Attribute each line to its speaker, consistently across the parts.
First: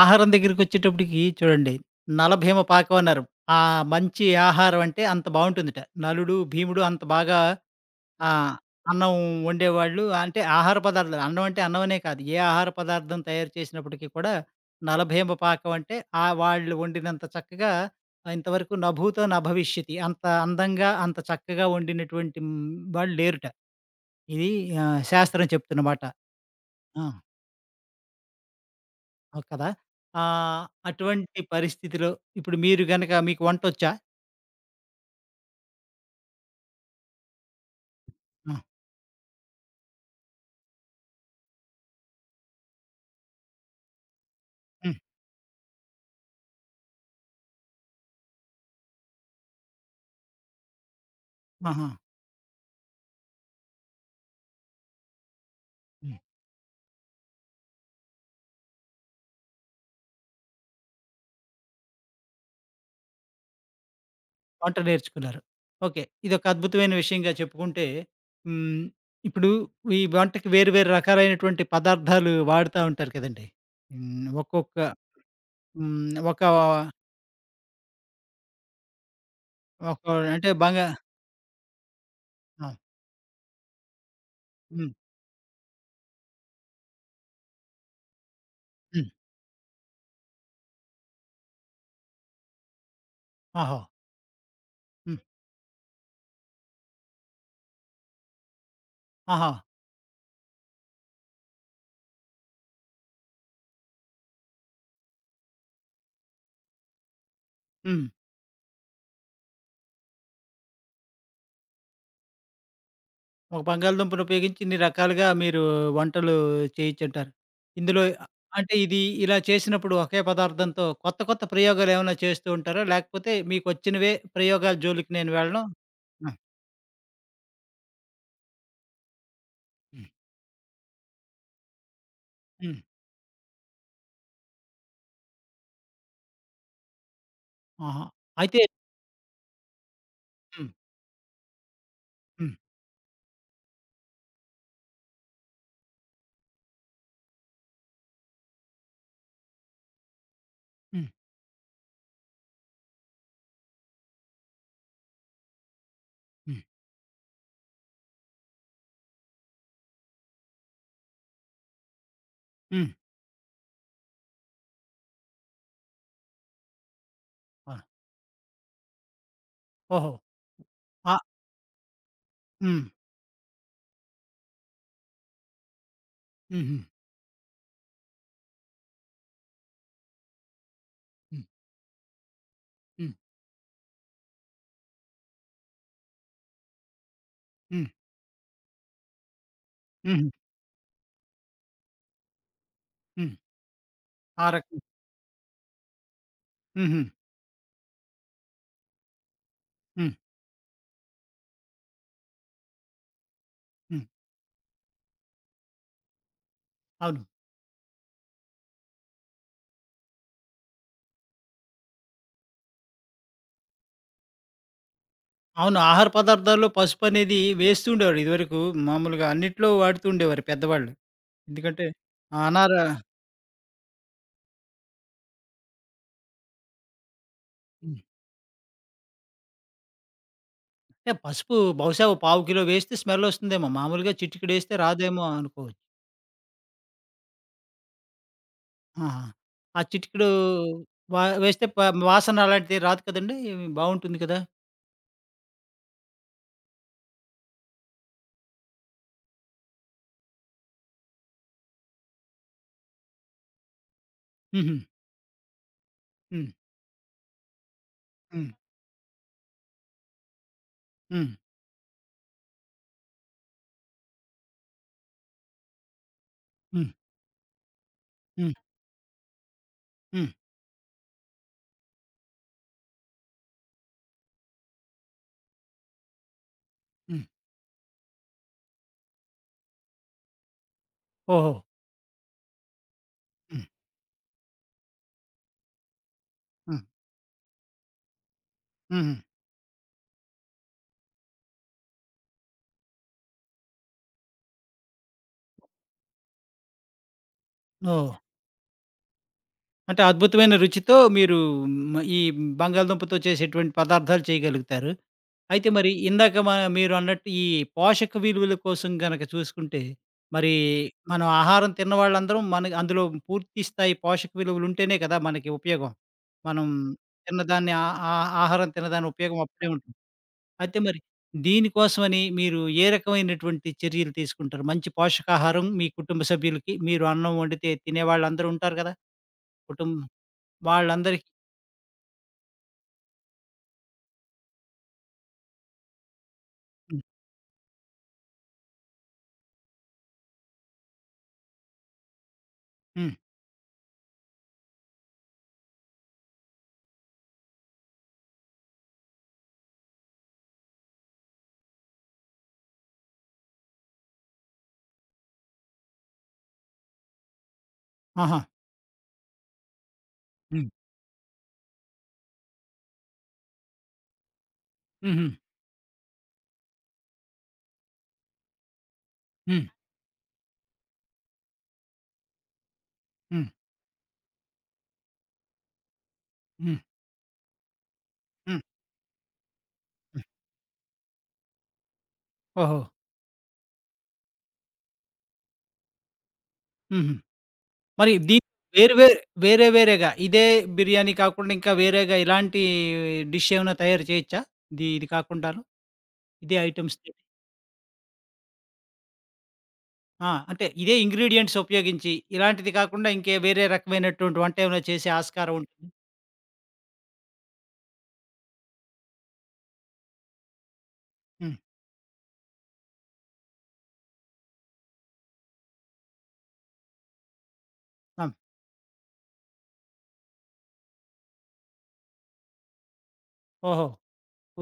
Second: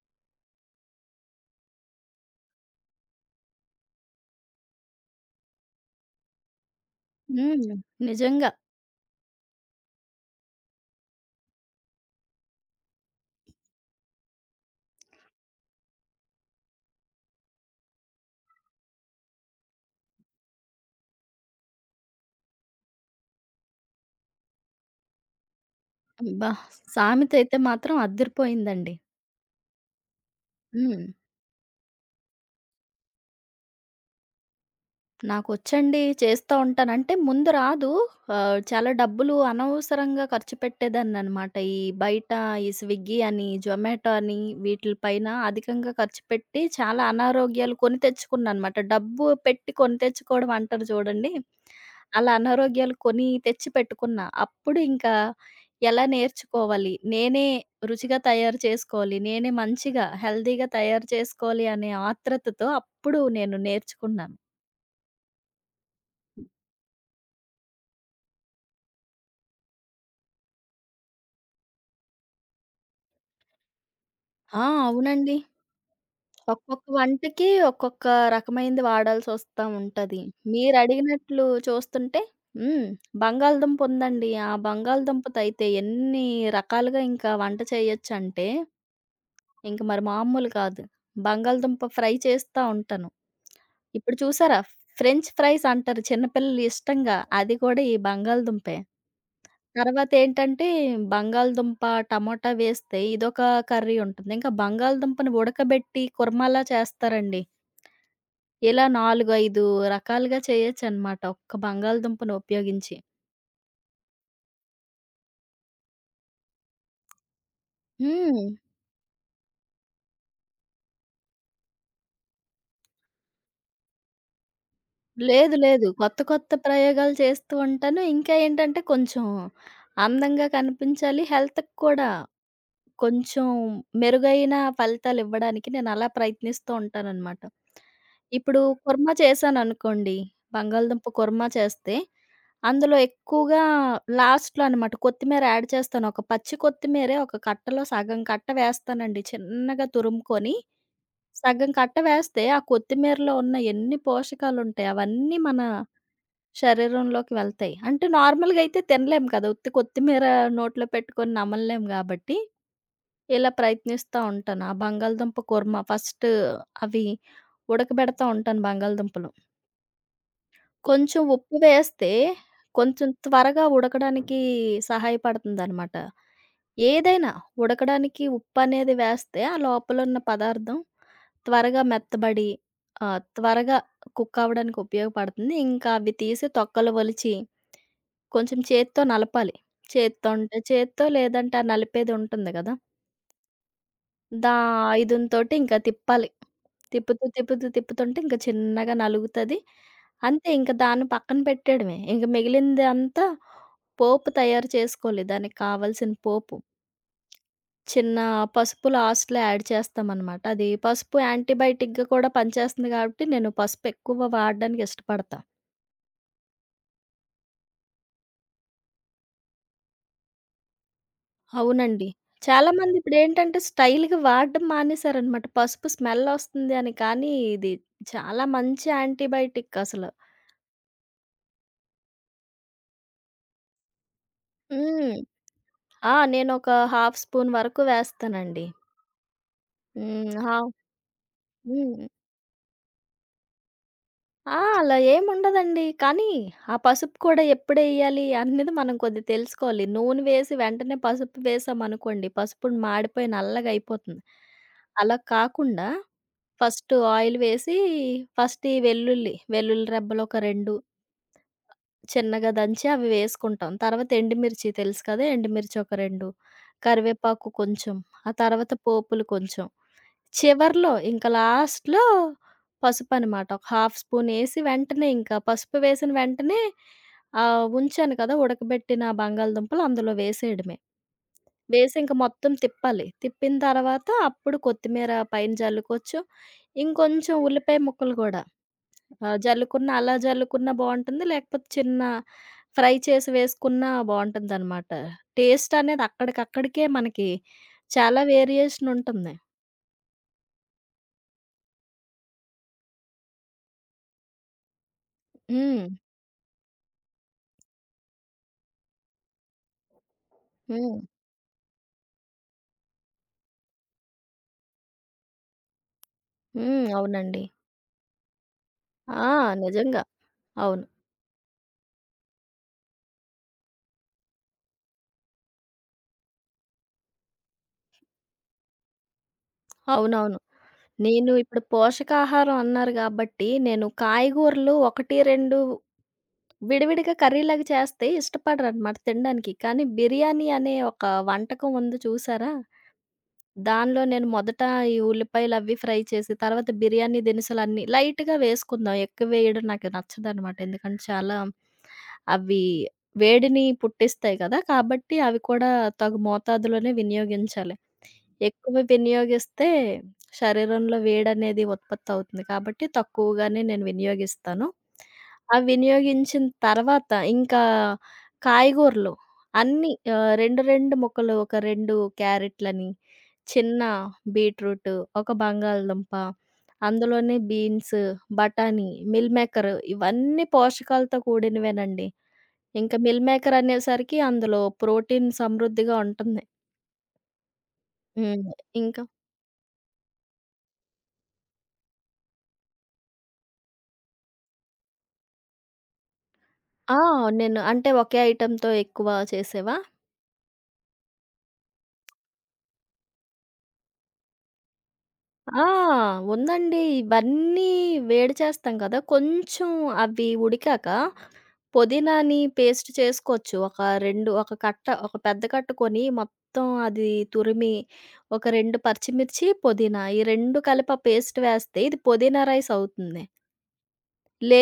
Speaker 1: ఆహారం దగ్గరికొచ్చేటప్పటికి చూడండి, 'నలభీమ పాకం' అన్నారు. ఆ, మంచి ఆహారం అంటే అంత బావుంటుందట. నలుడు, భీముడు అంత బాగా
Speaker 2: హ్మ్. నిజంగా.
Speaker 1: ఆహ్, అన్నం వండేవాళ్ళు. అంటే ఆహార పదార్థాలు అన్నం అంటే అన్నం అనే కాదు. ఏ ఆహార పదార్థం తయారు చేసినప్పటికీ కూడా 'నలభీమ పాకం' అంటే ఆ వాళ్ళు వండినంత చక్కగా ఇంతవరకు 'నభూతో నభవిష్యతి' అంత అందంగా, అంత చక్కగా వండినటువంటి వాళ్ళు లేరుట. ఇది శాస్త్రం చెప్తున్న మాట.
Speaker 2: అబ్బా!
Speaker 1: ఆ!
Speaker 2: సామెత అయితే మాత్రం అదిరిపోయిందండి.
Speaker 1: ఆ! కదా! ఆహ్,
Speaker 2: హ్మ్.
Speaker 1: అటువంటి పరిస్థితిలో ఇప్పుడు మీరు గనక మీకు వంటొచ్చా?
Speaker 2: నాకొచ్చండి. చేస్తా ఉంటాను. అంటే ముందు రాదు.
Speaker 1: ఆ!
Speaker 2: చాలా డబ్బులు అనవసరంగా ఖర్చు పెట్టేదాన్ననమాట. బయట ఈ స్విగ్గీ అని, జొమాటో అని వీటిల
Speaker 1: హ్మ్.
Speaker 2: పైన అధికంగా ఖర్చు పెట్టి చాలా అనారోగ్యాలు కొని తెచ్చుకున్నానమాట. డబ్బు పెట్టి కొని తెచ్చుకోవడం అంటారు చూడండి.
Speaker 1: ఆహా!
Speaker 2: అలా అనారోగ్యాలు కొని తెచ్చి పెట్టుకున్నా. అప్పుడు ఇంకా ఎలా
Speaker 1: హ్మ్.
Speaker 2: నేర్చుకోవాలి, నేనే రుచిగా తయారు చేసుకోవాలి, నేనే మంచిగా హెల్తీగా తయారు చేసుకోవాలి అనే ఆత్రుతతో అప్పుడు నేను నేర్చుకున్నాను.
Speaker 1: వంట నేర్చుకున్నారు. ఓకే. ఇదొక అద్భుతమైన విషయంగా చెప్పుకుంటే హ్మ్. ఇప్పుడు ఈ వంటకి వేరు వేరు రకాలైనటువంటి పదార్థాలు వాడుతా ఉంటారు కదండీ! హ్మ్.
Speaker 2: ఆ!
Speaker 1: ఒక్కొక్క.
Speaker 2: అవునండి.
Speaker 1: హ్మ్. ఒక
Speaker 2: ఒక్కొక్క వంటకి ఒక్కొక్క రకమైనది వాడాల్సొస్తా
Speaker 1: ఒక
Speaker 2: ఉంటది.
Speaker 1: అంటే
Speaker 2: మీరడిగినట్లు చూస్తుంటే
Speaker 1: ఆ!
Speaker 2: హ్మ్. బంగాళదుంపు ఉందండి. ఆ
Speaker 1: హ్మ్.
Speaker 2: బంగాళదుంపతయితే ఎన్ని రకాలుగా ఇంకా వంట చేయొచ్చంటే,
Speaker 1: హ్మ్.
Speaker 2: ఇంక మరి మామూలు కాదు. బంగాళదుంప ఫ్రై చేస్తా ఉంటాను.
Speaker 1: ఆహా!
Speaker 2: ఇప్పుడు చూసారా?
Speaker 1: హ్మ్.
Speaker 2: ఫ్రెంచ్ ఫ్రైస్ అంటారు చిన్న పిల్లలు ఇష్టంగా. అది కూడా ఈ బంగాళదుంపే.
Speaker 1: ఆహా!
Speaker 2: తర్వాతేంటంటే బంగాళదుంప, టమోటా వేస్తే ఇదొక కర్రీ ఉంటుంది. ఇంకా బంగాళదుంపని ఉడకబెట్టి కుర్మాలా చేస్తారండి.
Speaker 1: హ్మ్.
Speaker 2: ఇలా 4, 5 రకాలుగా చేయొచ్చనమాట ఒక్క బంగాళదుంపను ఉపయోగించి.
Speaker 1: ఒక బంగాళదుంపను ఉపయోగించి ఇన్ని రకాలుగా మీరు వంటలు చేయొచ్చంటారు. ఇందులో
Speaker 2: హ్మ్.
Speaker 1: అంటే ఇది ఇలా చేసినప్పుడు ఒకే పదార్థంతో కొత్త కొత్త ప్రయోగాలేమన్నా చేస్తూ ఉంటారా? లేకపోతే మీకొచ్చినవే ప్రయోగాల జోలికి నేను
Speaker 2: లేదు.
Speaker 1: వెళ్ళను.
Speaker 2: లేదు. కొత్త
Speaker 1: ఆ!
Speaker 2: కొత్త ప్రయోగాలు చేస్తూ ఉంటాను. ఇంకా ఏంటంటే కొంచెం
Speaker 1: హ్మ్.
Speaker 2: అందంగా కనిపించాలి. హెల్త్‌కి కూడా
Speaker 1: హ్మ్.
Speaker 2: కొంచెం మెరుగైన ఫలితాలివ్వడానికి నేనలా ప్రయత్నిస్తూ ఉంటాననమాట.
Speaker 1: ఆహా! అయితే
Speaker 2: ఇప్పుడు కుర్మా చేశాననుకోండి,
Speaker 1: హ్మ్.
Speaker 2: బంగాళదుంప కుర్మా చేస్తే,
Speaker 1: హ్మ్.
Speaker 2: అందులో ఎక్కువగా లాస్ట్‌లో అనమాట కొత్తిమీర యాడ్ చేస్తాను. ఒక పచ్చి కొత్తిమీరే ఒక కట్టలో సగం కట్ట వేస్తానండి. చిన్నగా తురుముకొని,
Speaker 1: హ్మ్.
Speaker 2: సగం కట్ట వేస్తే ఆ కొత్తిమీరలో ఉన్న ఎన్ని పోషకాలుంటాయి అవన్నీ మన
Speaker 1: హ్మ్.
Speaker 2: శరీరంలోకి వెళ్తాయి. అంటే నార్మల్‌గా అయితే తినలేం కదా! ఉత్తి కొత్తిమీర నోట్లో పెట్టుకొని నమలలేం గాబట్టి
Speaker 1: హ్మ్.
Speaker 2: ఇలా ప్రయత్నిస్తా ఉంటాను. ఆ బంగాళదుంప కుర్మా ఫస్ట్ అవి
Speaker 1: ఆ!
Speaker 2: ఉడకబెడతా ఉంటాను బంగాళదుంపలు.
Speaker 1: ఓహో! ఆ!
Speaker 2: కొంచెం ఉప్పు వేస్తే
Speaker 1: హ్మ్.
Speaker 2: కొంచెం త్వరగా ఉడకడానికి సహాయపడుతుందనమాట.
Speaker 1: హుహు.
Speaker 2: ఏదైనా ఉడకడానికి ఉప్పనేది వేస్తే ఆ లోపలున్న పదార్థం
Speaker 1: హ్మ్.
Speaker 2: త్వరగా మెత్తబడి
Speaker 1: హ్మ్.
Speaker 2: త్వరగా కుక్ అవ్వడానికి ఉపయోగపడుతుంది. ఇంకా అవి తీసి తొక్కలు ఒలిచి
Speaker 1: హ్మ్.
Speaker 2: కొంచెం చేత్తో నలపాలి. చేత్తో
Speaker 1: హుహు.
Speaker 2: అంటే చేత్తో లేదంటే ఆ నలిపేది ఉంటుంది గదా!
Speaker 1: హ్మ్. ఆ
Speaker 2: దా
Speaker 1: రకం.
Speaker 2: ఐదునితోటి ఇంకా తిప్పాలి.
Speaker 1: హుహు.
Speaker 2: తిప్పుతూ, తిప్పుతూ, తిప్పుతుంటే ఇంక చిన్నగా నలుగుతది.
Speaker 1: హ్మ్.
Speaker 2: అంతే ఇంక దాన్ని పక్కన పెట్టేయడమే. ఇంక మిగిలిందంతా
Speaker 1: హ్మ్.
Speaker 2: పోపు తయారు చేసుకోవాలి. దానికి కావాల్సిన పోపు.
Speaker 1: అవును.
Speaker 2: చిన్న పసుపు లాస్ట్‌లో యాడ్ చేస్తామనమాట. అది పసుపు యాంటీబయాటిక్‌గా కూడా పనిచేస్తుంది కాబట్టి నేను పసుపు ఎక్కువ వాడడానికి ఇష్టపడతా.
Speaker 1: అవును. ఆహార పదార్థాల్లో పసుపనేది వేస్తూ ఉండేవారు ఇదివరకు. మామూలుగా అన్నిట్లో వాడుతూ ఉండేవారు పెద్దవాళ్ళు. ఎందుకంటే
Speaker 2: అవునండి.
Speaker 1: ఆ!
Speaker 2: చాలామంది ఇప్పుడేంటంటే స్టైల్‌గా వాడడం మానేశారనమాట. పసుపు స్మెల్ ఒస్తుంది అని. కానీ ఇది
Speaker 1: హ్మ్.
Speaker 2: చాలా మంచి యాంటీబయాటిక్ అసలు.
Speaker 1: అంటే పసుపు బహుశా ఓ పావు కిలో వేస్తే స్మెల్లొస్తుందేమో! మామూలుగా చిటికెడేస్తే
Speaker 2: హ్మ్.
Speaker 1: రాదేమో అనుకోవచ్చు.
Speaker 2: ఆ! నేనొక హాఫ్ స్పూన్ వరకు వేస్తానండి.
Speaker 1: ఆహా! ఆ చిటికెడు
Speaker 2: హ్మ్. హావ్
Speaker 1: వేస్తే
Speaker 2: హ్మ్.
Speaker 1: వాసన అలాంటిది రాదు కదండీ! బావుంటుంది కదా!
Speaker 2: ఆ! అలా ఏముండదండి. కానీ ఆ పసుపు కూడా ఎప్పుడెయ్యాలి అనేది మనం కొద్దిగా తెలుసుకోవాలి. నూనె వేసి వెంటనే పసుపు వేసామనుకోండి, పసుపును మాడిపోయి నల్లగయిపోతుంది.
Speaker 1: హుహు.
Speaker 2: అలా కాకుండా
Speaker 1: హ్మ్.
Speaker 2: ఫస్ట్ ఆయిల్ వేసి,
Speaker 1: హ్మ్.
Speaker 2: ఫస్ట్ ఈ వెల్లుల్లి రెబ్బలు ఒక 2
Speaker 1: హ్మ్.
Speaker 2: చిన్నగా దంచి అవి వేసుకుంటాం. తర్వాత ఎండుమిర్చి తెలుసు కదా! ఎండుమిర్చి ఒక 2,
Speaker 1: హ్మ్.
Speaker 2: కరివేపాకు కొంచెం, ఆ
Speaker 1: హ్మ్.
Speaker 2: తర్వాత పోపులు కొంచెం.
Speaker 1: హ్మ్.
Speaker 2: చివర్లో ఇంక లాస్ట్‌లో పసుపనమాట. ఒక హాఫ్ స్పూనేసి వెంటనే ఇంకా పసుపు వేసిన వెంటనే
Speaker 1: హ్మ్.
Speaker 2: ఉంచాను కదా! ఉడకబెట్టిన బంగాళదుంపలు అందులో వేసేయడమే.
Speaker 1: ఓహో!
Speaker 2: వేసి ఇంక మొత్తం తిప్పాలి. తిప్పిన
Speaker 1: హ్మ్.
Speaker 2: తర్వాత అప్పుడు కొత్తిమీర పైన జల్లుకోవచ్చు.
Speaker 1: హ్మ్.
Speaker 2: ఇంకొంచెం ఉల్లిపాయ ముక్కలు గూడా
Speaker 1: హుహు.
Speaker 2: ఆహ్, జల్లుకున్న అలా జల్లుకున్నా బావుంటుంది. లేకపోతే చిన్న ఫ్రై చేసి వేసుకున్నా బావుంటుందనమాట. టేస్ట్ అనేది అక్కడికక్కడికే మనకి
Speaker 1: ఓహ్!
Speaker 2: చాలా వేరియేషన్ ఉంటుంది.
Speaker 1: అంటే అద్భుతమైన రుచితో మీరు హ్మ్, ఈ బంగాళదుంపతో చేసేటువంటి పదార్థాలు చేయగలుగుతారు. అయితే
Speaker 2: హ్మ్.
Speaker 1: మరి ఇందాక మ మీరు అన్నట్టు ఈ పోషక విలువల కోసం గనక చూసుకుంటే, మరి
Speaker 2: హ్మ్.
Speaker 1: మనం ఆహారం తిన్న వాళ్ళందరం మన అందులో పూర్తి స్థాయి పోషక విలువలు ఉంటేనే కదా మనకి ఉపయోగం. మనం
Speaker 2: హ్మ్. అవునండి.
Speaker 1: తిన్నదాన్ని ఆ, ఆ, ఆహారం తిన్నదాని
Speaker 2: ఆ!
Speaker 1: ఉపయోగం అప్పుడే ఉంటుంది.
Speaker 2: నిజంగా.
Speaker 1: అయితే
Speaker 2: అవును.
Speaker 1: మరి దీనికోసమని మీరు ఏ రకమైనటువంటి చర్యలు తీసుకుంటారు? మంచి పోషకాహారం మీ కుటుంబ సభ్యులకి మీరు అన్నం వండితే తినేవాళ్ళందరూ ఉంటారు కదా! కుటుం
Speaker 2: అవునవును.
Speaker 1: వాళ్ళందరికీ.
Speaker 2: నేను ఇప్పుడు పోషకాహారం అన్నారు గాబట్టి, నేను కాయగూరలు 1, 2
Speaker 1: హ్మ్.
Speaker 2: విడివిడిగా కర్రీలాగా చేస్తే ఇష్టపడరనమాట తినడానికి. కానీ బిర్యానీ అనే ఒక వంటకం ఉంది చూసారా?
Speaker 1: హ్మ్.
Speaker 2: దానిలో నేను మొదట ఈ ఉల్లిపాయలవి ఫ్రై చేసి, తర్వాత బిర్యానీ దినుసులన్నీ లైట్‌గా వేసుకుందాం. ఎక్కువ వేయడం నాకు నచ్చదనమాట. ఎందుకంటే చాలా అవి వేడిని పుట్టిస్తాయి గదా! కాబట్టి అవి కూడా తగు మోతాదులోనే వినియోగించాలి.
Speaker 1: ఆహా!
Speaker 2: ఎక్కువ వినియోగిస్తే
Speaker 1: హ్మ్.
Speaker 2: శరీరంలో వేడనేది ఉత్పత్తవుతుంది కాబట్టి తక్కువగానే నేను వినియోగిస్తాను.
Speaker 1: హుహు.
Speaker 2: ఆ వినియోగించిన తర్వాత ఇంకా కాయగూరలు
Speaker 1: హ్మ్.
Speaker 2: అన్నీ 2, 2 ముక్కలు ఒక 2 క్యారెట్‌లని,
Speaker 1: హ్మ్.
Speaker 2: చిన్న బీట్రూటు, ఒక బంగాళదుంప,
Speaker 1: హ్మ్.
Speaker 2: అందులోనే బీన్స్,
Speaker 1: హ్మ్.
Speaker 2: బఠానీ, మిల్ మేకర్
Speaker 1: హ్మ్.
Speaker 2: ఇవన్నీ పోషకాలతో కూడినవేనండి.
Speaker 1: ఓహో!
Speaker 2: ఇంకా మిల్ మేకర్ అనేసరికి అందులో ప్రోటీన్ సమృద్ధిగా ఉంటుంది.
Speaker 1: హుహు. మరి దీని
Speaker 2: హ్మ్.
Speaker 1: వేరు
Speaker 2: ఇంక
Speaker 1: వేరు, వేరే వేరేగా ఇదే బిర్యానీ కాకుండా ఇంకా వేరేగా ఇలాంటి డిష్ ఏమైనా తయారు చేయొచ్చా? ఇది ఇది కాకుండాను. ఇదే
Speaker 2: ఆ!
Speaker 1: ఐటెమ్స్ తోటి.
Speaker 2: నేను అంటే ఒకే ఐటెమ్‌తో ఎక్కువ చేసేవా?
Speaker 1: ఆ! అంటే ఇదే ఇంగ్రీడియెంట్స్ ఉపయోగించి ఇలాంటిది కాకుండా ఇంకే వేరే రకమైనటువంటి వంట ఏమైనా చేసే ఆస్కారం
Speaker 2: ఆ!
Speaker 1: ఉంటుంది.
Speaker 2: ఉందండి. ఇవన్నీ వేడి చేస్తాం కదా! కొంచెం అవి ఉడికాక
Speaker 1: హ్మ్.
Speaker 2: పుదీనాని పేస్ట్ చేసుకోవచ్చు. ఒక పెద్ద కట్ట కొని మొత్తం అది తురిమి
Speaker 1: ఆ!
Speaker 2: ఒక 2 పచ్చిమిర్చి, పుదీనా ఈ 2 కలిపి ఆ పేస్ట్ వేస్తే ఇది పుదీనా రైస్ అవుతుంది.
Speaker 1: ఓహో!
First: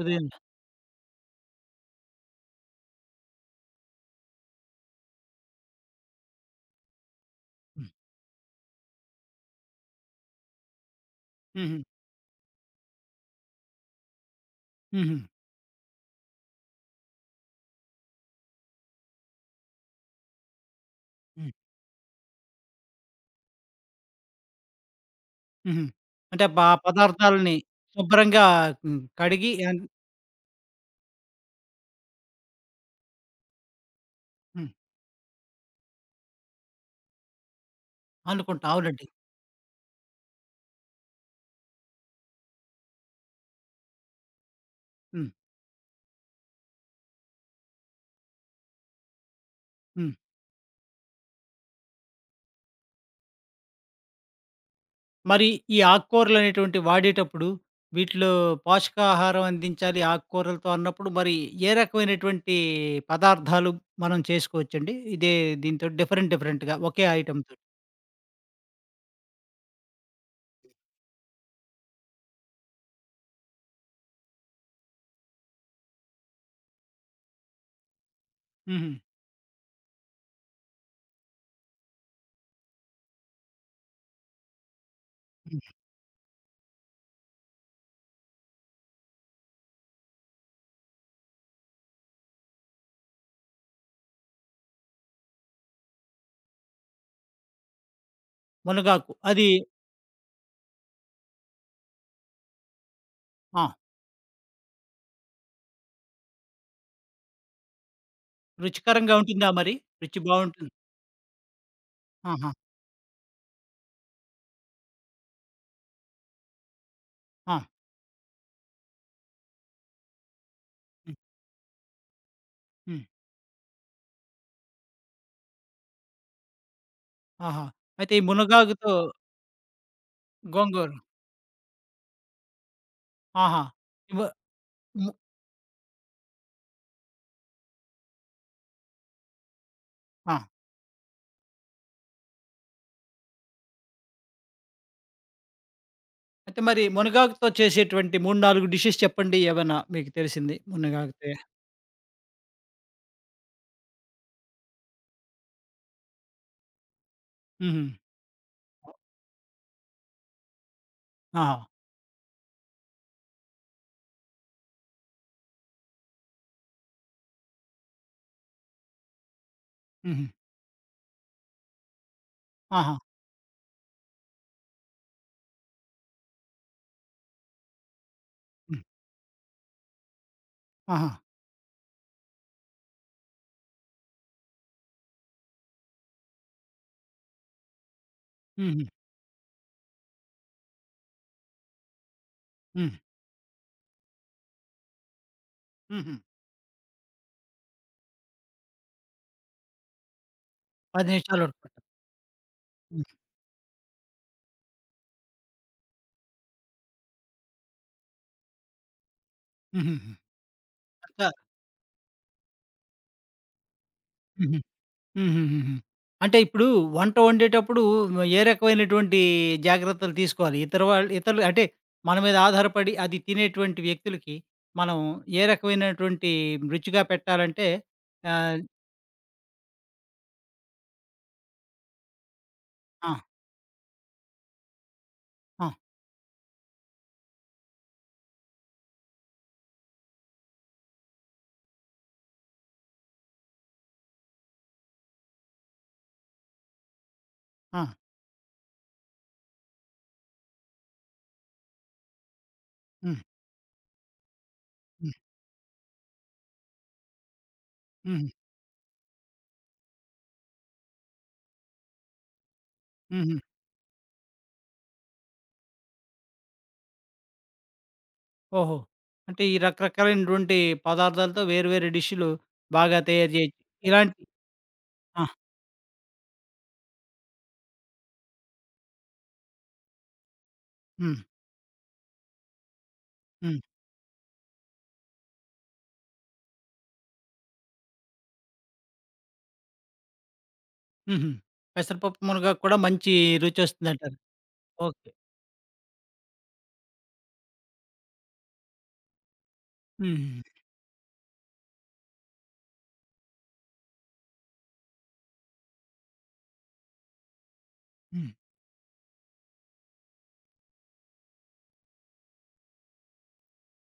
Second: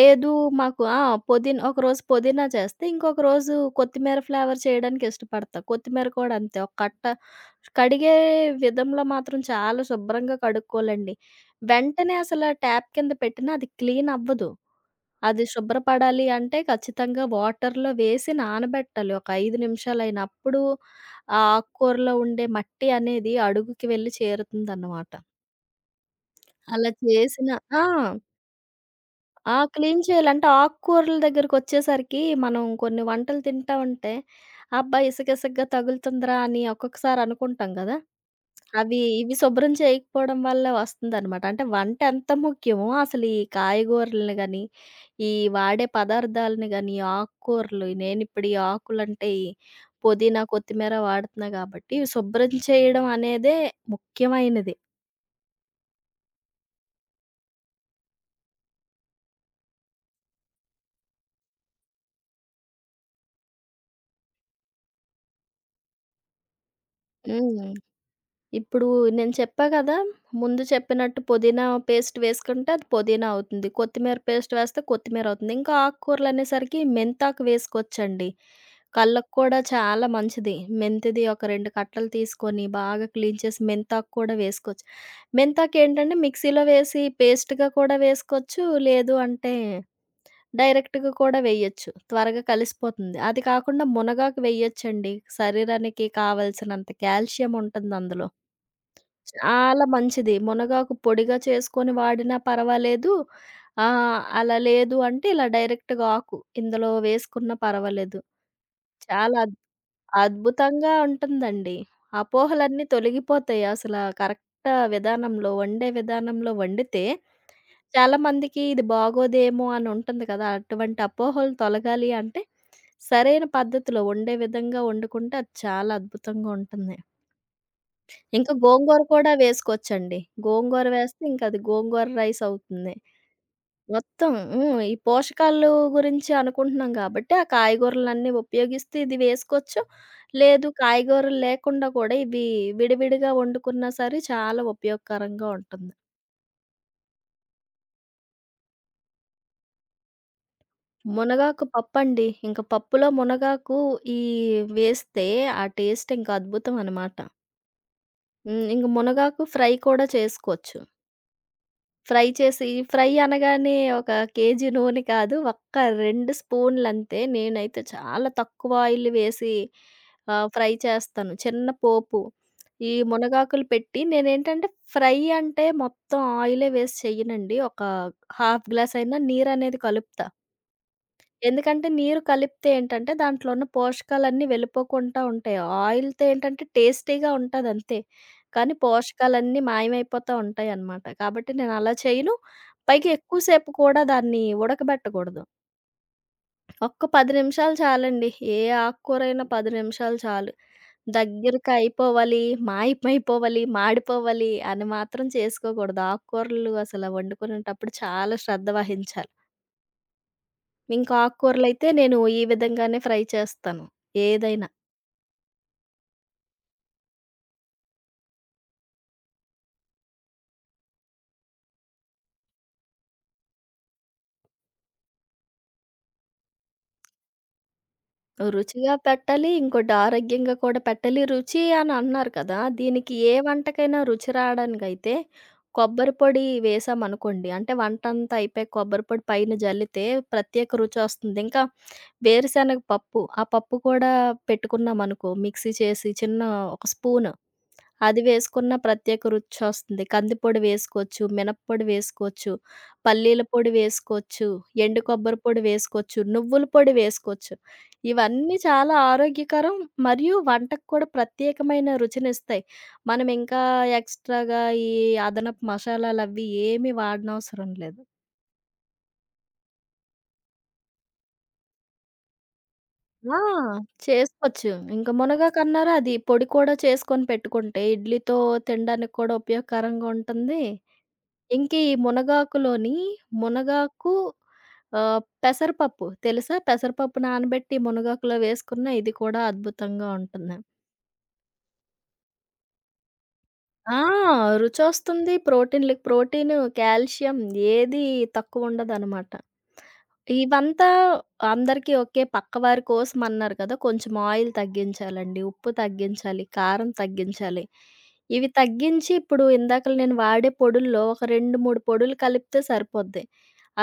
Speaker 1: ఉదయం.
Speaker 2: మాకు ఆ! పుదీనా చేస్తే, ఇంకొక రోజు కొత్తిమీర ఫ్లేవర్ చేయడానికి ఇష్టపడతా. కొత్తిమీర కూడా అంతే. ఒక కట్ట
Speaker 1: హ్మ్.
Speaker 2: కడిగే విధంలో మాత్రం చాలా శుభ్రంగా కడుక్కోవాలండి.
Speaker 1: హుహు.
Speaker 2: వెంటనే అసల ట్యాప్ కింద పెట్టినా అది క్లీన్ అవ్వదు.
Speaker 1: హుహు.
Speaker 2: అది శుభ్రపడాలి అంటే ఖచ్చితంగా వాటర్‌లో వేసి నానబెట్టాలి. ఒక 5 నిమిషాలైనా. అప్పుడు ఆ
Speaker 1: హ్మ్.
Speaker 2: ఆకుకూరలో ఉండే మట్టి అనేది అడుగుకి వెళ్లి చేరుతుందన్నమాట.
Speaker 1: హుహు. అంటే
Speaker 2: అలా చేసిన
Speaker 1: పదార్థాలని
Speaker 2: ఆ!
Speaker 1: శుభ్రంగా హ్మ్, కడిగి
Speaker 2: ఆ! క్లీన్ చేయాలి. అంటే ఆకుకూరల దగ్గరకొచ్చేసరికి మనం కొన్ని వంటలు తింటా ఉంటే,
Speaker 1: హ్మ్.
Speaker 2: అబ్బా! ఇసకిసగ్గా తగులుతుందిరా అని ఒక్కొక్కసారి అనుకుంటాం గదా!
Speaker 1: అనుకుంటా.
Speaker 2: అవి
Speaker 1: అవునండి.
Speaker 2: ఇవి శుభ్రం చేయకపోవడం వల్ల వస్తుందనమాట. అంటే వంట ఎంత ముఖ్యమో అసలు ఈ కాయగూరలని గాని,
Speaker 1: హ్మ్.
Speaker 2: ఈ వాడే పదార్థాలని గాని, ఆకుకూరలు నేనిప్పుడు ఈ ఆకులంటే ఈ
Speaker 1: హ్మ్.
Speaker 2: పుదీనా, కొత్తిమీర వాడుతున్నా గాబట్టి, శుభ్రం చేయడం అనేదే ముఖ్యమైనది.
Speaker 1: మరి ఈ ఆకుకూరలనేటువంటివి వాడేటప్పుడు వీటిలో పోషకాహారం అందించాలి ఆకుకూరలతో అన్నప్పుడు, మరి ఏ రకమైనటువంటి పదార్థాలు మనం చేసుకోవచ్చండి? ఇదే దీనితోటి డిఫరెంట్ డిఫరెంట్‌గా ఒకే ఐటెమ్‌తోటి?
Speaker 2: హ్మ్. ఇప్పుడు నేను చెప్పా కదా! ముందు చెప్పినట్టు పుదీనా పేస్ట్ వేసుకుంటే అది పుదీనా అవుతుంది. కొత్తిమీర పేస్ట్ వేస్తే కొత్తిమీర అవుతుంది. ఇంకా ఆకుకూరలనేసరికి మెంతాకు వేసుకోవచ్చండి.
Speaker 1: హుహు.
Speaker 2: కళ్ళకి కూడా చాలా మంచిది. మెంతిది ఒక 2 కట్టలు తీసుకొని బాగా క్లీన్ చేసి మెంతాకు కూడా వేసుకోవచ్చు.
Speaker 1: హ్మ్.
Speaker 2: మెంతాకేంటంటే మిక్సీలో వేసి పేస్ట్‌గా కూడా వేసుకోవచ్చు. లేదు అంటే డైరెక్ట్‌గా కూడా వేయొచ్చు. త్వరగా కలిసిపోతుంది. అది కాకుండా మునగాకు వేయొచ్చండి. శరీరానికి కావాల్సినంత కాల్షియం ఉంటుందందులో.
Speaker 1: మునగాకు అది
Speaker 2: చాలా మంచిది. మునగాకు పొడిగా చేసుకొని వాడినా పర్వాలేదు.
Speaker 1: ఆ!
Speaker 2: అలా లేదు అంటే ఇలా డైరెక్ట్‌గా ఆకు ఇందులో వేసుకున్నా పర్వాలేదు.
Speaker 1: రుచికరంగా
Speaker 2: చాలా
Speaker 1: ఉంటుందా
Speaker 2: అద్
Speaker 1: మరి? రుచి బావుంటుంది.
Speaker 2: అద్భుతంగా ఉంటుందండి.
Speaker 1: ఆహా!
Speaker 2: అపోహలన్నీ తొలగిపోతాయి అసల కరెక్ట్ విధానంలో, వండే విధానంలో వండితే
Speaker 1: ఆ!
Speaker 2: చాలామందికి ఇది బాగోదేమో అని ఉంటుంది కదా! అటువంటి
Speaker 1: హ్మ్.
Speaker 2: అపోహలు తొలగాలి అంటే
Speaker 1: హ్మ్.
Speaker 2: సరైన పద్ధతిలో వండే విధంగా వండుకుంటే అది చాలా అద్భుతంగా ఉంటుంది.
Speaker 1: ఆహా! అయితే ఈ
Speaker 2: ఇంకా
Speaker 1: మునగాకుతో
Speaker 2: గోంగూర కూడా వేసుకోవచ్చండి. గోంగూర
Speaker 1: గోంగూర.
Speaker 2: వేస్తే ఇంకది గోంగూర రైస్ అవుతుంది.
Speaker 1: ఆహా! ఇవ
Speaker 2: మొత్తం హ్మ్. ఈ
Speaker 1: ము
Speaker 2: పోషకాలు గురించి అనుకుంటున్నాం గాబట్టి, ఆ కాయగూరలన్నీ ఉపయోగిస్తూ ఇది వేసుకోవచ్చు.
Speaker 1: ఆ!
Speaker 2: లేదు కాయగూరలు లేకుండా కూడా ఇవి విడివిడిగా వండుకున్నా సరే చాలా ఉపయోగకరంగా ఉంటుంది.
Speaker 1: అయితే మరి మునగాకుతో చేసేటువంటి 3, 4 డిషెస్ చెప్పండి ఏవైనా మీకు తెలిసింది మునగాకుతే?
Speaker 2: మునగాకు పప్పండి. ఇంక పప్పులో మునగాకు ఈ వేస్తే ఆ టేస్ట్ ఇంకా అద్భుతం అనమాట.
Speaker 1: హుహు.
Speaker 2: హ్మ్. ఇంక మునగాకు ఫ్రై కూడా చేసుకోవచ్చు.
Speaker 1: ఆహా!
Speaker 2: ఫ్రై అనగానే ఒక కేజీ నూనె కాదు. ఒక్క 2 స్పూన్‌లంతే. నేనైతే చాలా తక్కువ ఆయిల్ వేసి
Speaker 1: హుహు.
Speaker 2: ఫ్రై చేస్తాను. చిన్న పోపు. ఈ
Speaker 1: ఆహా!
Speaker 2: మునగాకులు పెట్టి నేనేంటంటే ఫ్రై అంటే మొత్తం ఆయిలే వేసి చెయ్యనండి. ఒక హాఫ్
Speaker 1: హ్మ్.
Speaker 2: గ్లాస్ అయినా నీరనేది కలుపుతా.
Speaker 1: ఆహా!
Speaker 2: ఎందుకంటే నీరు కలిపితే ఏంటంటే, దాంట్లో ఉన్న పోషకాలన్నీ వెళ్ళిపోకుండా ఉంటాయి. ఆయిల్‌తో ఏంటంటే టేస్టీగా ఉంటదంతే. కానీ
Speaker 1: హుహు.
Speaker 2: పోషకాలన్నీ మాయమైపోతా ఉంటాయనమాట. కాబట్టి నేను అలా చేయను.
Speaker 1: హ్మ్.
Speaker 2: పైగా ఎక్కువ సేపు కూడా దాన్ని ఉడకబెట్టకూడదు.
Speaker 1: హుహు.
Speaker 2: ఒక్క 10 నిమిషాలు చాలండి. ఏ ఆకుకూరైనా 10 నిమిషాలు చాలు.
Speaker 1: 10 నిమిషాలు
Speaker 2: దగ్గరికి
Speaker 1: ఉడకబెట్టాలి.
Speaker 2: అయిపోవాలి,
Speaker 1: హ్మ్.
Speaker 2: మాయమైపోవాలి, మాడిపోవాలి అని మాత్రం చేసుకోకూడదు. ఆకుకూరలు అసల వండుకునేటప్పుడు చాలా శ్రద్ధ వహించాలి.
Speaker 1: హుహుహు.
Speaker 2: ఇంకా
Speaker 1: అట్లా
Speaker 2: ఆకుకూరలైతే నేను ఈ విధంగానే ఫ్రై చేస్తాను.
Speaker 1: హుహు.
Speaker 2: ఏదైనా
Speaker 1: హుహుహుహు. అంటే ఇప్పుడు వంట వండేటప్పుడు ఏ రకమైనటువంటి జాగ్రత్తలు తీసుకోవాలి? ఇతర వాళ్ళు, ఇతరులు అంటే మన మీద ఆధారపడి అది తినేటువంటి వ్యక్తులకి మనం ఏ రకమైనటువంటి రుచిగా పెట్టాలంటే ఆహ్,
Speaker 2: రుచిగా పెట్టాలి, ఇంకోటి ఆరోగ్యంగా కూడా పెట్టాలి. రుచి అని అన్నారు కదా! దీనికి
Speaker 1: ఆ!
Speaker 2: ఏ వంటకైనా రుచి రావడానికైతే
Speaker 1: ఆ!
Speaker 2: కొబ్బరి పొడి వేసామనుకోండి, అంటే వంటంతా అయిపోయాక కొబ్బరి పొడి పైన జల్లితే ప్రత్యేక రుచొస్తుంది. ఇంకా వేరుశనగ పప్పు, ఆ పప్పు కూడా పెట్టుకున్నామనుకో మిక్సీ చేసి చిన్న ఒక స్పూను
Speaker 1: ఆ!
Speaker 2: అది వేసుకున్న ప్రత్యేక రుచొస్తుంది. కందిపొడి వేసుకోవచ్చు, మినప్పొడి వేసుకోవచ్చు,
Speaker 1: హ్మ్.
Speaker 2: పల్లీల పొడి వేసుకోవచ్చు, ఎండు
Speaker 1: హ్మ్.
Speaker 2: కొబ్బరి పొడి వేసుకోవచ్చు, నువ్వుల పొడి వేసుకోవచ్చు.
Speaker 1: హుహు.
Speaker 2: ఇవన్నీ చాలా ఆరోగ్యకరం. మరియు వంటకు కూడా ప్రత్యేకమైన రుచినిస్తాయి. మనం
Speaker 1: హుహు.
Speaker 2: ఇంకా ఎక్స్‌ట్రాగా ఈ అదనపు మసాలాలవి ఏమి వాడనవసరం లేదు.
Speaker 1: ఓహో! అంటే ఈ రకరకాలైనటువంటి పదార్థాలతో వేరు వేరు డిష్‌లు బాగా తయారు
Speaker 2: ఆ!
Speaker 1: చేయొచ్చు. ఇలాంటి
Speaker 2: చేసుకోవచ్చు. ఇంక
Speaker 1: ఆ!
Speaker 2: మునగాకన్నారు అది పొడి కూడా చేసుకొని పెట్టుకుంటే ఇడ్లీతో తినడానికి కూడా ఉపయోగకరంగా ఉంటుంది.
Speaker 1: హ్మ్.
Speaker 2: ఇంక ఈ మునగాకులోని
Speaker 1: హ్మ్.
Speaker 2: మునగాకు పెసరపప్పు తెలుసా? పెసరపప్పు నానబెట్టి మునగాకులో వేసుకున్న ఇది కూడా అద్భుతంగా ఉంటుంది.
Speaker 1: హుహు. పెసరపప్పు మునగాకు కూడా మంచి
Speaker 2: ఆ!
Speaker 1: రుచొస్తుందంటారు. ఓకే.
Speaker 2: రుచొస్తుంది. ప్రోటీన్‌లకి ప్రోటీను, కాల్షియం ఏది తక్కువుండదనమాట.
Speaker 1: హుహు.
Speaker 2: ఇవంతా అందరికీ ఓకే. పక్కవారి కోసం అన్నారు కదా! కొంచెం ఆయిల్ తగ్గించాలండి, ఉప్పు తగ్గించాలి, కారం తగ్గించాలి.
Speaker 1: హ్మ్.
Speaker 2: ఇవి తగ్గించి ఇప్పుడు ఇందాకల నేను వాడే పొడుల్లో ఒక 2, 3 పొడులు కలిపితే సరిపోద్ది.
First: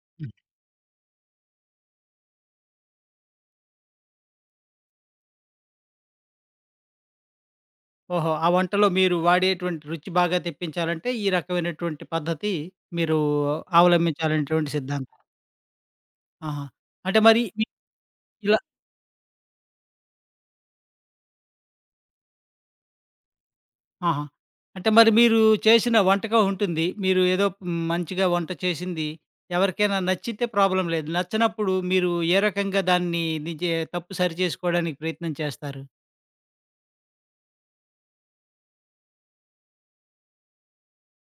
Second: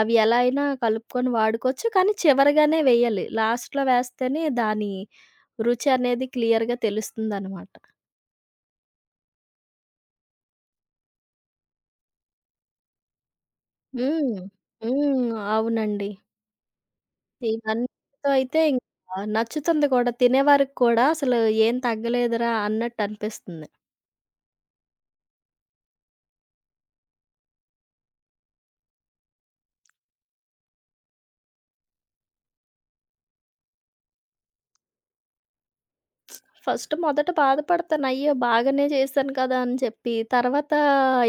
Speaker 2: అవి
Speaker 1: హ్మ్.
Speaker 2: ఎలా అయినా కలుపుకొని వాడుకోవచ్చు. కానీ చివరగానే వేయాలి. లాస్ట్‌లో వేస్తేనే దాని రుచి అనేది క్లియర్‌గా తెలుస్తుందనమాట.
Speaker 1: ఓహో! ఆ వంటలో మీరు వాడేటువంటి రుచి బాగా తెప్పించాలంటే ఈ రకమైనటువంటి పద్ధతి మీరు
Speaker 2: హ్మ్.
Speaker 1: అవలంబించాలనేటువంటి సిద్ధాంతం.
Speaker 2: హ్మ్. అవునండి.
Speaker 1: ఆహా! అంటే మరి మీ
Speaker 2: ఇవన్నీతో
Speaker 1: ఇలా.
Speaker 2: అయితే ఇంకా నచ్చుతుంది కూడా. తినేవారికి కూడా అసలు ఏం తగ్గలేదురా అన్నట్టు అనిపిస్తుంది.
Speaker 1: ఆహా! అంటే మరి మీరు చేసిన వంటకం ఉంటుంది. మీరు ఏదో మంచిగా వంట చేసింది ఎవరికైనా నచ్చితే ప్రాబ్లమ్ లేదు. నచ్చనప్పుడు మీరు ఏ రకంగా దాన్ని నిజే తప్పు సరిచేసుకోవడానికి ప్రయత్నం చేస్తారు?
Speaker 2: మొదట బాధపడతాను. అయ్యో! బాగానే చేశాను కదా అని చెప్పి. తర్వాత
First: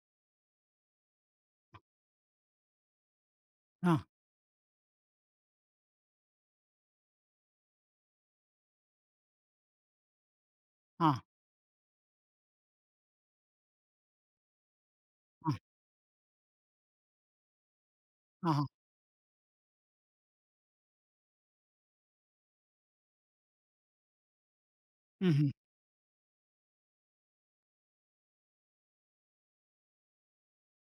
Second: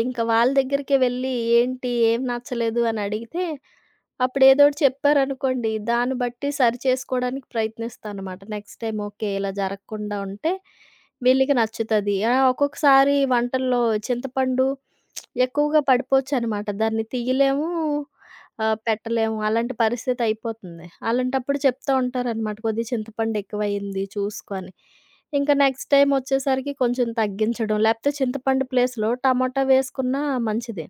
Speaker 2: ఇంకా వాళ్ళ దగ్గరికే వెళ్ళి ఏం నచ్చలేదు అని అడిగితే
Speaker 1: ఆ!
Speaker 2: అప్పుడేదోటి చెప్పారనుకోండి, దాన్ని బట్టి సరి చేసుకోడానికి ప్రయత్నిస్తానమాట. Next time okay. ఇలా జరగకుండా ఉంటే
Speaker 1: ఆ!
Speaker 2: వీళ్ళకి నచ్చుతది. ఒక్కొక్కసారి వంటల్లో చింతపండు
Speaker 1: ఆ!
Speaker 2: ఎక్కువగా పడిపోవచ్చనమాట. దాన్ని తీయలేము,
Speaker 1: ఆహా!
Speaker 2: పెట్టలేము. అలాంటి పరిస్థితి అయిపోతుంది. అలాంటప్పుడు చెప్తా ఉంటారనమాట. కొద్దిగా చింతపండు ఎక్కువయింది చూసుకో అని.
Speaker 1: హుహు.
Speaker 2: ఇంకా నెక్స్ట్ టైమ్ వచ్చేసరికి కొంచెం తగ్గించడం, లేకపోతే చింతపండు ప్లేస్‌లో టమాటా వేసుకున్నా మంచిదే.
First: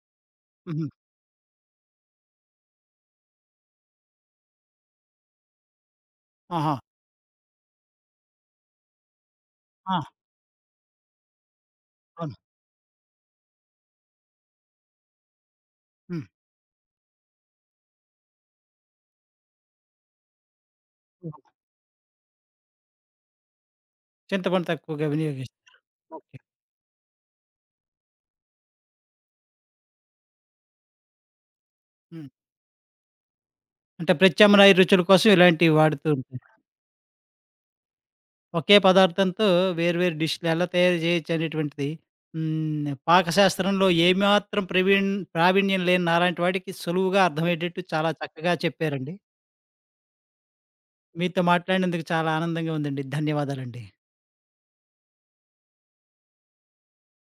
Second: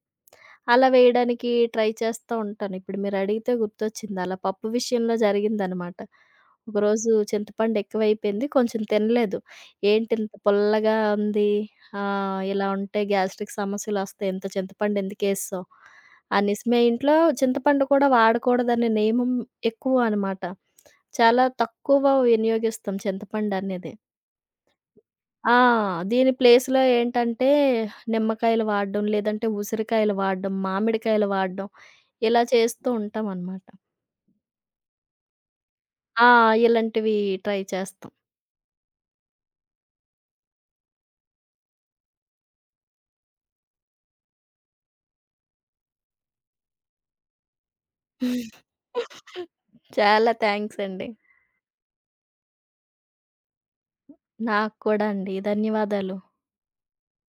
Speaker 2: అలా
Speaker 1: హుహు.
Speaker 2: వేయడానికి ట్రై చేస్తా ఉంటాను. ఇప్పుడు మీరడిగితే గుర్తొచ్చింది. అలా పప్పు విషయంలో జరిగిందనమాట.
Speaker 1: ఆహా!
Speaker 2: ఒకరోజు చింతపండు ఎక్కువైపోయింది. కొంచెం తినలేదు.
Speaker 1: ఆ!
Speaker 2: ఏంటింత పుల్లగా ఉంది.
Speaker 1: అవును.
Speaker 2: ఇలా ఉంటే గ్యాస్ట్రిక్ సమస్యలొస్తాయి. ఇంత చింతపండు ఎందుకేసావు?
Speaker 1: హ్మ్.
Speaker 2: అనేసి మే ఇంట్లో చింతపండు కూడా వాడకూడదనే నియమం ఎక్కువ అనమాట.
Speaker 1: ఓహో!
Speaker 2: చాలా తక్కువ వినియోగిస్తాం చింతపండనేది.
Speaker 1: చింతపండు తక్కువగా
Speaker 2: ఆ!
Speaker 1: వినియోగిస్తారు.
Speaker 2: దీని
Speaker 1: ఓకే.
Speaker 2: ప్లేస్‌లో ఏంటంటే నిమ్మకాయలు వాడడం, లేదంటే ఉసిరికాయలు వాడడం, మామిడికాయలు వాడడం
Speaker 1: హ్మ్.
Speaker 2: ఇలా చేస్తూ ఉంటామనమాట.
Speaker 1: అంటే ప్రత్యామ్నాయ రుచుల కోసం ఇలాంటివి వాడుతూ
Speaker 2: ఆ!
Speaker 1: ఉంటారు.
Speaker 2: ఇలాంటివి ట్రై చేస్తాం.
Speaker 1: ఒకే పదార్థంతో వేర్వేరు డిష్‌లు ఎలా తయారు చేయొచ్చనేటువంటిది హ్మ్. పాకశాస్త్రంలో ఏమాత్రం ప్రావీణ్యం లేని నాలాంటి వాడికి సులువుగా అర్థమయ్యేటట్టు చాలా చక్కగా చెప్పారండి.
Speaker 2: చాలా థాంక్స్ అండి.
Speaker 1: మీతో మాట్లాడినందుకు చాలా ఆనందంగా ఉందండి. ధన్యవాదాలండి.
Speaker 2: నాకు కూడా అండి. ధన్యవాదాలు.